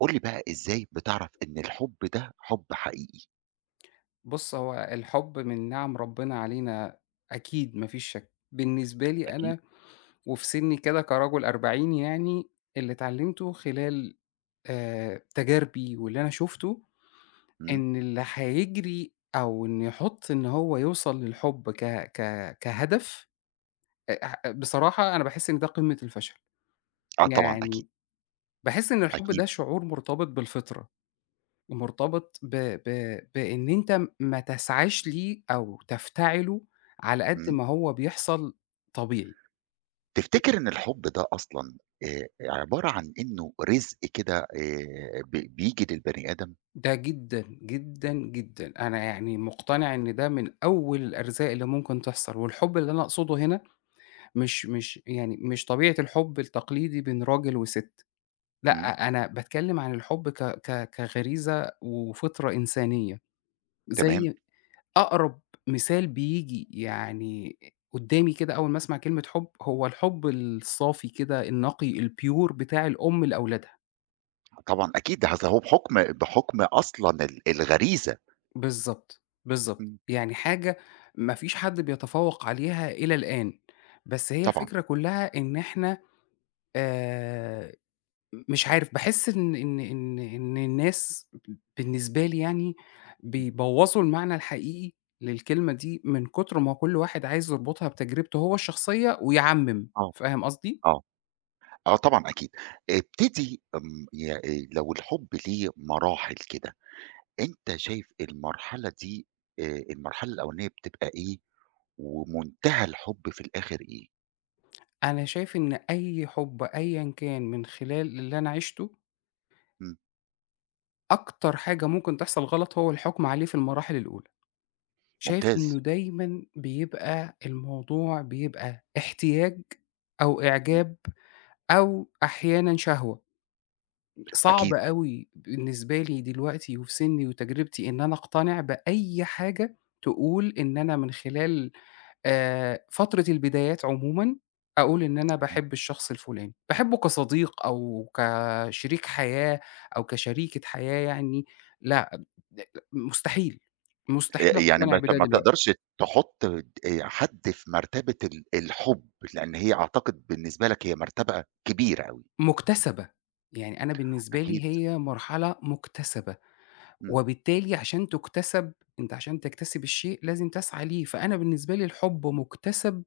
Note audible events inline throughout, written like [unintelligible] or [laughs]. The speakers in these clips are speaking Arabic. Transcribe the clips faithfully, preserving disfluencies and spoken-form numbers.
قُل لي بقى إزاي بتعرف إن الحُب ده حُب حقيقي؟ بُص، هو الحُب من نِعَم ربِّنا علينا أكيد ما فيش شَك، بالنسبة لي أكيد. أنا وفي سِنّي كده كرَجُل أربعيني يعني اللي اتعلمتُه خلال آآ، تجاربي واللي أنا شُفته، إمم. إن اللي هيجري أو إن يحُط إن هو يوصل للحُب ك ك كهدف، أ ح بصراحة أنا باحس إن ده قِمّة الفشل. آه طبعًا، أكيد. يعني باحس إن الحُب أكيد. ده شعور مرتبط بالفطرة، مرتبط ب ب بإن أنت م ما تسعاش ليه أو تفتعله على قد إمم. ما هو بيحصل طبيعي. تفتكر إن الحُب ده أصلًا آآ، عبارة عن إنه رزق كده آآ، ب بييجي للبني آدم؟ ده جدًا، جدًا، جدًا، أنا يعني مُقتنع إن ده من أول الأرزاق اللي ممكن تحصل، والحُب اللي أنا أقصده هنا مش مش يعني مش طبيعة الحُب التقليدي بين راجل وسِت، إمم. لأ، أنا باتكلِّم عن الحُب ك ك كغريزة وفطرة إنسانية. تمام. زي أقرب مثال بييجي يعني آآ قُدّامي كده أول ما أسمع كلمة حُب، هو الحُب الصافي كده النقي، الpure بتاع الأم لأولادها. طبعًا أكيد ده هز هو بحكم بحكم أصلًا ال الغريزة. بالضبط، بالضبط. إمم. يعني حاجة ما فيش حد بيتفوّق عليها إلى الآن، بس هي طبعًا. الفكرة كلها إن إحنا آآ، مش عارف، باحس إن إن إن إن إن الناس بالنسبة لي يعني إمم. بيبوّظوا المعنى الحقيقي للكلمة دي من كتر ما هو كل واحد عايز يربطها بتجربته هو الشخصية ويعمّم، آه، فاهم قصدي؟ آه، آه طبعًا أكيد. ابتدي امم، ي آآ لو الحب ليه مراحل كده، أنت شايف المرحلة دي آآ، المرحلة الأولانية بتبقى إيه، ومنتهى الحب في الآخر إيه؟ أنا شايف إن أي حب أيًا كان من خلال اللي أنا عِشته إمم. أكتر حاجة ممكن تحصل غلط هو الحكم عليه في المراحل الأولى، شايف ممتاز. إنه دايمًا بيبقى الموضوع بيبقى احتياج أو إمم. إعجاب، أو أحيانًا شهوة، صعب أكيد. أوي بالنسبة لي دلوقتي وفي سني وتجربتي إن أنا أقتنع بأي حاجة تقول إن أنا من خلال آآ فترة البدايات عمومًا أقول إن أنا تمام. باحب الشخص الفلاني، باحبه كصديق أو كشريك حياة أو كشريكة حياة يعني ،لأ [unintelligible] مستحيل، مستحيل آآ يعني ما أقتنع أنت بده ما دلوقتي. تقدرش تحط ت حد في مرتبة ال الحب، لأن هي أعتقد بالنسبة لك هي مرتبة كبيرة أوي. مكتسبة، يعني أنا بالنسبة أكيد. لي هي مرحلة مكتسبة، إمم. وبالتالي عشان تُكتسب أنت عشان تَكتسب الشيء لازم تسعى ليه، فأنا بالنسبة لي الحب مكتسب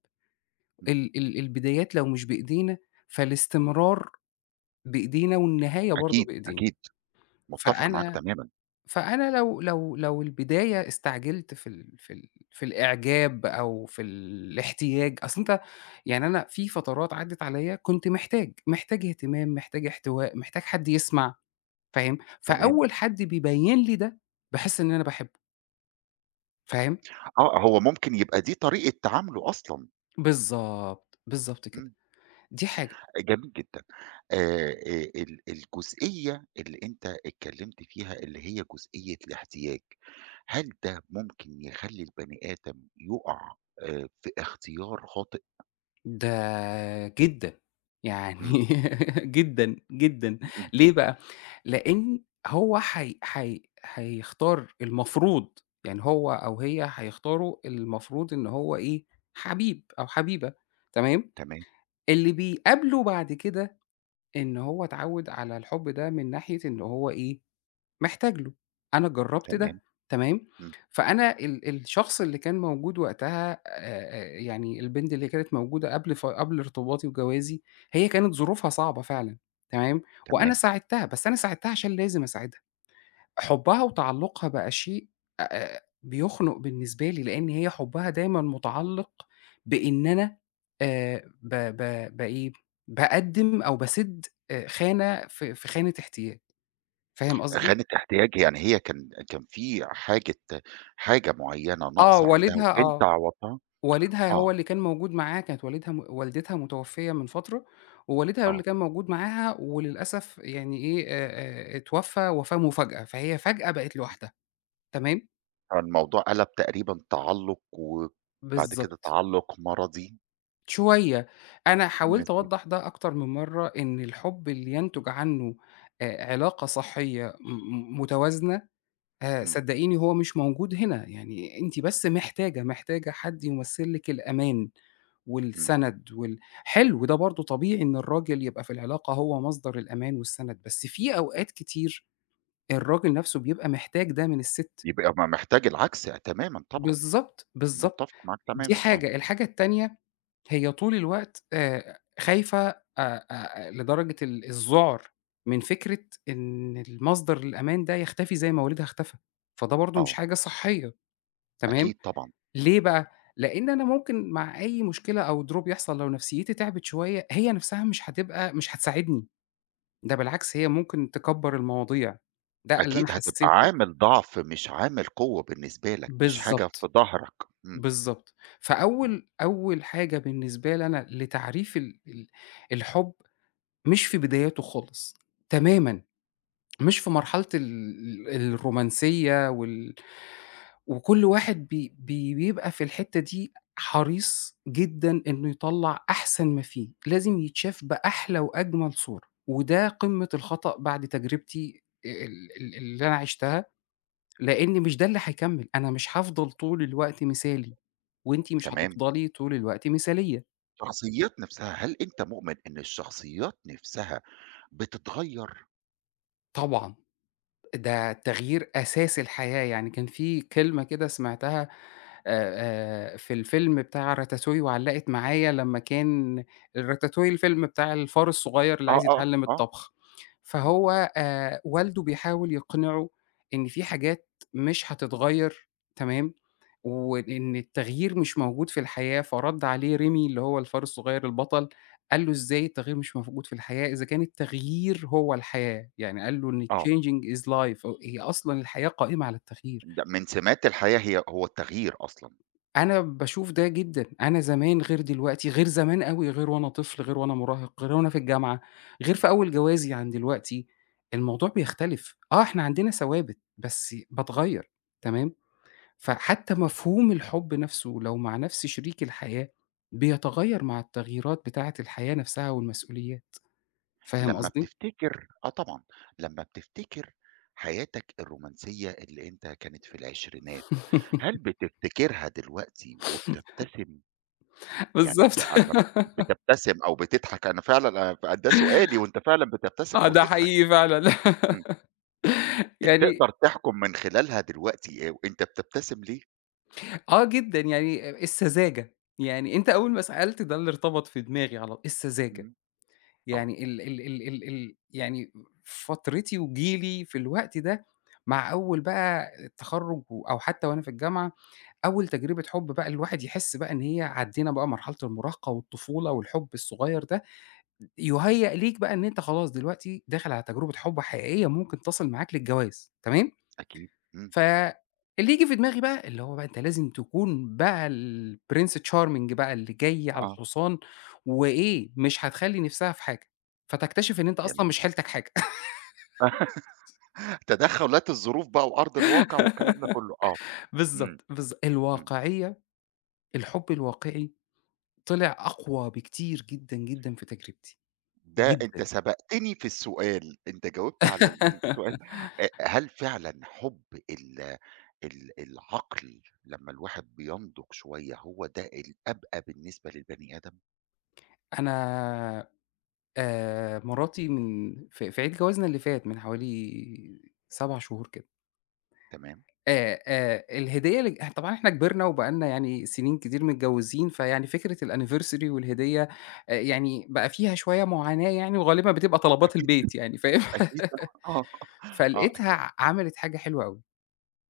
إمم. ال ال البدايات لو مش بإيدينا فالاستمرار بإيدينا والنهاية برضه أكيد، بإيدينا. أكيد. متفق معاك فأنا تمامًا. فأنا لو لو لو البداية استعجلت في ال في ال في الإعجاب أو في الاحتياج أصلًا أنت يعني أنا في فترات عدِّت عليّا كنت محتاج، محتاج اهتمام، محتاج احتواء، محتاج حد يسمع، فاهم؟ تمام. فأول حد بيبيّن لي ده، باحس إن أنا باحبه. فاهم؟ آه، هو ممكن يبقى دي طريقة تعامله أصلًا. بالضبط، بالضبط كده، إمم. دي حاجة. آآ جميل جدًا. آآ آآ ال الجزئية اللي أنت اتكلّمت فيها اللي هي جزئية الاحتياج، هل ده ممكن يخلّي البني آدم يقع آآ، في اختيار خاطئ؟ ده جدًا، يعني إمم. [laughs] جدًا، جدًا، إمم. ليه بقى؟ لإن هو حي حي حيختار المفروض، يعني هو أو هي هيختاروا اللي المفروض إن هو إيه، حبيب أو حبيبة، تمام، تمام. اللي بيقابله بعد كده إن هو اتعوّد على الحُب ده من ناحية إن هو إيه، محتاج له، أنا جرّبت تمام. ده، تمام، إمم. فأنا ال الشخص اللي كان موجود وقتها آآ آآ يعني البنت اللي كانت موجودة قبل ف قبل ارتباطي وجوازي، هي كانت ظروفها صعبة فعلًا، تمام، وأنا تمام. ساعدتها، بس أنا ساعدتها عشان لازم أساعدها. حُبها وتعلّقها بقى شيء أ أ بيخنُق بالنسبة لي، لإن هي حُبّها دايمًا مُتعلّق بإن أنا آآ ب ب بإيه، بأقدّم أو باسِد آآ، خانة في في خانة احتياج، فاهم قصدي؟ خانة احتياج، يعني هي كان كان في حاجة حاجة معيّنة آه، ناقصة عندها والدها وأنت آه، عوّضتها؟ والدها آه. هو اللي كان موجود معاها كانت والدها م والدتها مُتوفيّة من فترة ووالدها هو اللي آه. كان موجود معاها وللأسف يعني إيه، آآ آآ اتوفّى وفاة مفاجأة، فهي فجأة بقت لوحدها، تمام؟ فالموضوع قلَب تقريبًا تعلُّق وبعد كده بالضبط. تعلّق مَرَضي. شوية، أنا حاولت [unintelligible] أوضّح ده أكتر من مَرّة، إن الحُب اللي ينتُج عنه أ علاقة صحية م متوازنة، آآ إمم. صدقيني هو مش موجود هنا، يعني أنتِ بس محتاجة، محتاجة حد يمثل لِك الأمان، إمم. والسند وال حلو، ده برضه طبيعي إن الراجل يبقى في العلاقة هو مصدر الأمان والسند، بس في أوقات كتير الراجل نَفْسه بيبقى محتاج ده من السِت. يبقى ما محتاج العكس تمامًا طبعًا، بالضبط، بالضبط، متفق معاك دي تمامًا، آه. حاجة، الحاجة التانية، هي طول الوقت آآ خايفة أ أ آآ لدرجة ال الذُعر من فكرة إن المصدر الأمان ده يختفي زي ما والدها اختفى، فده برضو مش آه. حاجة صحية، تمام، أكيد طبعًا. ليه بقى؟ لأن أنا ممكن مع أي مشكلة أو Drop يحصل لو نفْسيتي تعبِت شوية هي نَفْسها مش هتبقى مش هتساعدني، ده بالعكس هي ممكن تكّبر المواضيع، ده اللي أنا أكيد هتبقى حسيته وقتها. عامل ضَعف مش عامل قوة بالنسبة لك، مش حاجة في بالضبط، ضهرك، إمم. بالضبط. إمم. فأول أول حاجة بالنسبة لي أنا لتعريف ال ال الحُب، مش في بداياته خالص، تمامًا، مش في مرحلة ال ال الرومانسية وال وكُلّ واحد بي بي بيبقى في الحتة دي حريص جدًا إنه يطلّع أحسن ما فيه، لازم يتشاف بأحلى وأجمل صورة وده قمة الخطأ بعد تجربتي آآ ال ال اللي أنا عشتها، لأني مش ده اللي هيكمل، أنا مش هافضل طول الوقت مثالي، وأنتِ مش تمام. هتفضلي طول الوقت مثالية. الشخصيات نَفْسها، هل أنت مؤمن إن الشخصيات نَفْسها بتتغيّر؟ طبعًا. ده التغيير أساس الحياة، يعني كان في كلمة كده سمعتها آآ آآ في الفيلم بتاع راتاتوي وعلَّقت معايا لمّا كان راتاتوي الفيلم بتاع الفار الصغير اللي آه، عايز آه، يتعلِّم آه. الطبخ، إمم. فهو آآ والده بيحاول يقنعه إن في حاجات مش هتتغيّر، تمام، وإن التغيير مش موجود في الحياة، فرَد عليه ريمي اللي هو الفارس الصغير البطل قال له: "إزاي التغيير مش موجود في الحياة؟ إذا كان التغيير هو الحياة." يعني قال له إن آه. changing is life، أ هي أصلًا الحياة قائمة على التغيير. ده من سمات الحياة هي هو التغيير أصلًا. أنا باشوف ده جدًا، أنا زمان غير دلوقتي، غير زمان أوي، غير وأنا طفل، غير وأنا مراهق، غير وأنا في الجامعة، غير في أول جوازي عن دلوقتي. الموضوع بيختلف، آه إحنا عندنا ثوابت، بس باتغيّر، تمام، فحتّى مفهوم الحُب نَفْسه لو مع نفَسْ شريك الحياة، بيتغيّر مع التغييرات بتاعة الحياة نَفْسها والمسؤوليات، فاهم لمّا قصدي؟ بتفتكر آه طبعًا. لمّا بتفتكر حياتك الرومانسية اللي أنت كانت في العشرينات، هل [laughs] بتفتكرها دلوقتي [chuckles] وبتبتسم؟ يعني بالضبط. بت أمّا [laughs] بتبتسم أو بتضحك، أنا فعلًا أ ف ده سؤالي وأنت فعلًا بتبتسم آه، أو ده تضحك. حقيقي فعلًا. إمم. [laughs] آآ يعني تقدر تحكُم من خلالها دلوقتي آآ أنت بتبتسم ليه؟ آه جدًا، يعني آآ إمم. السذاجة، يعني أنت أول ما سألت ده اللي ارتبط في دماغي على السذاجة، إمم. آه. يعني ال ال ال ال ال يعني فترتي وجيلي في الوقت ده مع إمم. أول بقى التخرج و أو حتى وأنا في الجامعة، أول تجربة حب بقى الواحد يحس بقى إن هي عدِّينا بقى مرحلة المراهقة والطفولة والحب الصغير ده، يُهيئ ليك بقى إن أنت خلاص دلوقتي داخل على تجربة حب حقيقية ممكن تصل معاك للجواز تمام؟ أكيد، إمم. فاللي ييجي في دماغي بقى اللي هو بقى أنت لازم تكون بقى الPrince Charming بقى اللي جاي على آه. الحصان، وإيه، مش هتخلِّي نِفسها في حاجة، فتكتشف إن أنت أصلًا مش جميل. حيلتك حاجة. [chuckles] [laughs] تدخلات الظروف بقى وأرض الواقع والكلام ده كله، آه، [laughs] امم، بالضبط، بالض إمم. الواقعية الحب الواقعِي طلع أقوى بكتير جدًا، جدًا في تجربتي، ده أنت جدًا. سبقتني في السؤال، أنت جاوبت على ال السؤال، [laughs] أ هل فعلًا حب ال ال العقل لما الواحد بينضج شوية هو ده الأبقى بالنسبة للبني آدم؟ أنا آآ مراتي من ف في عيد جوازنا اللي فات من حوالي سَبَع شهور كده. تمام. آآ آآ الهدية اللي ج طبعًا إحنا كبرنا وبقى لنا يعني سِنين كتير من متجوِّزين، فيعني فكرة الAnniversary والهدية، آآ يعني بقى فيها شوية معاناة يعني وغالبًا بتبقى طلبات أكيد، البيت يعني، فاهم، أكيد آه، [laughs] آه فلقيتها أكيد. ع عملت حاجة حلوة أوي،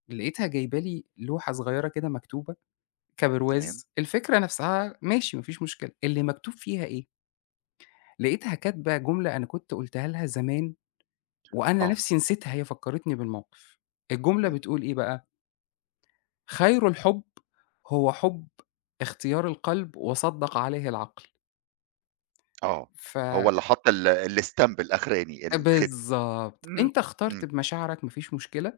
لقيتها جايبة لي لوحة صغيرة كده مكتوبة تمام. كبرواز، الفكرة نَفْسها ماشي، ما فيش مشكلة، اللي مكتوب فيها إيه؟ لقيتها كاتبة جملة أنا كنت قُلتها لها زمان وأنا آه. نَفْسي نسيتها، هي فكّرتني بالموقف. الجملة إمم. بتقول إيه بقى؟ خير الحُب هو حُب اختيار القلب وصدّق عليه العقل. آه. ف هو اللي حط ال الstamp الأخراني آآ الختم. بالضبط، إمم، أنت إمم. اخترت بمشاعرك ما فيش مشكلة،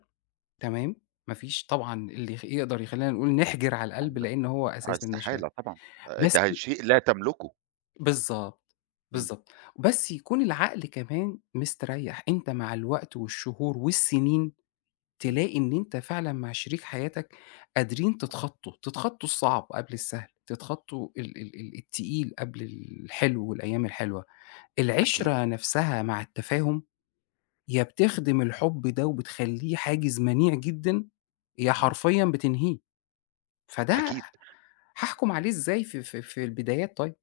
تمام، ما فيش طبعًا اللي يخ يقدر يخلّينا نقول نحِجر على القلب، [unintelligible] لإن هو أساس المشاعر. استحالة طبعًا، آآ بس ده شيء لا تملكه. بالضبط، إمم. بالضبط. بس يكون العقل كمان مستريّح، أنت مع الوقت والشهور والسنين، إمم. تلاقي إن أنت فعلًا مع شريك حياتك قادرين تتخطّوا، تتخطّوا الصعب قبل السهل، تتخطّوا ال ال ال التقيل قبل الحلو والأيام الحلوة. أكيد. العِشرة نفسها مع التفاهم يا بتخدم الحب ده وبتخلّيه حاجز منيع جدًا، يا إمم. حرفيًا بتنهيه. فده ح أكيد. هاحُكم عليه إزاي ف ف في البدايات طيب؟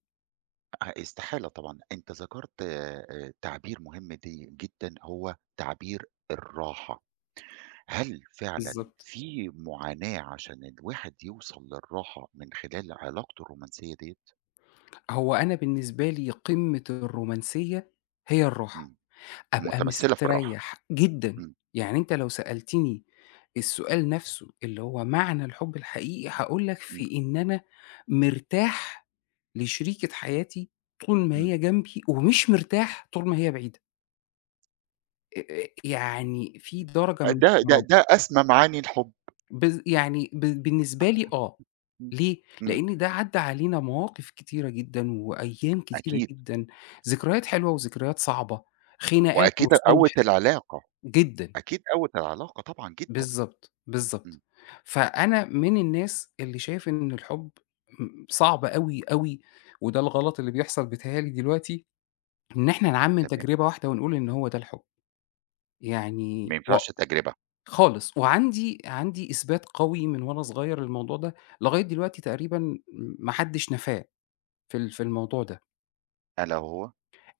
أ استحالة طبعًا، أنت ذكرت آآ تعبير مهم دي جدًا، هو تعبير الراحة، هل فعلًا بالضبط. في معاناة عشان الواحد يوصل للراحة من خلال علاقته الرومانسية ديّة؟ هو أنا بالنسبة لي قمّة الرومانسية هي الراحة، إمم. أبقى مُتَمَثِّلة في الراحة. مستريّح جدًا، إمم. يعني أنت لو سألتني السؤال نَفْسه اللي هو معنى الحُب الحقيقي، هاقول لك إمم. في إن أنا مرتاح لشريكة حياتي طول ما إمم. هي جنبي ومش مرتاح طول ما هي بعيدة. آآ آآ يعني في درجة أ من ده ده الاحترام. ده أسمى معاني الحُب. بالض يعني ب بالنسبة لي آه. ليه؟ إمم. لأن ده عدّى علينا مواقف كتيرة جدًا، وأيام كتيرة أكيد. جدًا، ذكريات حلوة وذكريات صعبة، خناقات وأكيد قوّت وصلح، العلاقة. جدًا. أكيد قوّت العلاقة طبعًا، جدًا. بالضبط، بالضبط. إمم. فأنا من الناس اللي شايف إن الحُب آمم صعب أوي، أوي وده الغلط اللي بيحصل بيتهيأ لي دلوقتي، إن إحنا نعمّم تمام. تجربة واحدة ونقول إن هو ده الحُب. ما يعني ينفعش وق تجربة. خالص، وعَندي عَندي إثبات قوي من وأنا صغير للموضوع ده، لغاية دلوقتي تقريبًا م ما حدش نفاه في ال في الموضوع ده. ألا وهو؟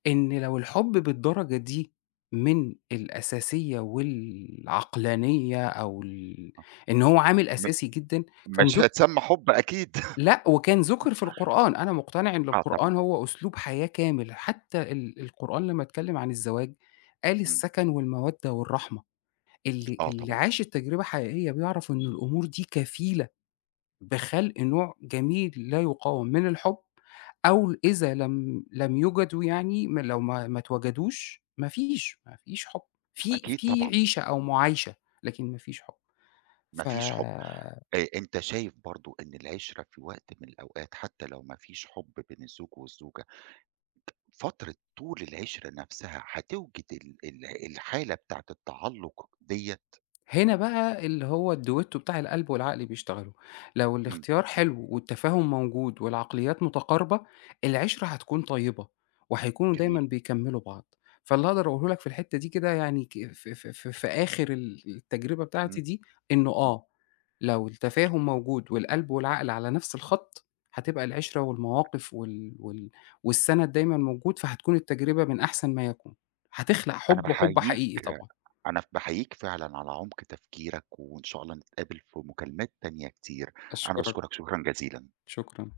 إن لو الحُب بالدرجة دي من الأساسية والعقلانية أو ال إن هو عامل م أساسي جدًا كان مش ذُك هيتسمى حُب أكيد. لأ، وكان [chuckles] ذُكر في القرآن، أنا مقتنع إن آه طبعًا. القرآن هو أسلوب حياة كامل، حتى ال القرآن لما اتكلم عن الزواج، قال إمم. السكن والمودة والرحمة. اللي آه اللي طبعًا. عاش التجربة الحقيقية بيعرف إنه الأمور دي كفيلة بخلق نوع جميل لا يقاوم من الحُب، أو إذا لم لم يُوجدوا يعني م لو ما ما اتوجدوش، ما فيش، ما فيش حُب، في أكيد في طبعًا. عيشة أو معايشة، لكن ما فيش حُب. ما ف فيش حُب. أ أنت شايف برضه إن العِشرة في وقت من الأوقات حتى لو ما فيش حُب بين الزوج والزوجة فترة طول العِشرة نَفْسها، هتوجِد ال ال الحالة بتاعة التعلُّق ديّة؟ هنا بقى اللي هو الDuetto بتاع القلب والعقل بيشتغلوا، لو إمم. الاختيار حلو والتفاهم موجود والعقليات متقاربة، العِشرة هتكون طيبة، وهيكونوا دايمًا جميل. بيكملوا بعض. فاللي أقدر أقوله لك في الحتة دي كده يعني ك ف ف ف في آخر ال التجربة بتاعتي إمم. دي إنه إمم. آه، لو التفاهم موجود، والقلب والعقل على نَفْس الخط، هتبقى العِشرة والمواقف وال وال والسند دايمًا موجود، فهتكون التجربة من أحسن ما يكون، هتخلق أنا حُب وحُب باحييك حقيقي طبعًا. أنا ف باحييك فعلًا على عمق تفكيرك، وإن شاء الله نتقابل في مكالمات تانية كتير. أنا أشكرك. باشكرك شكرًا جزيلًا. شكرًا.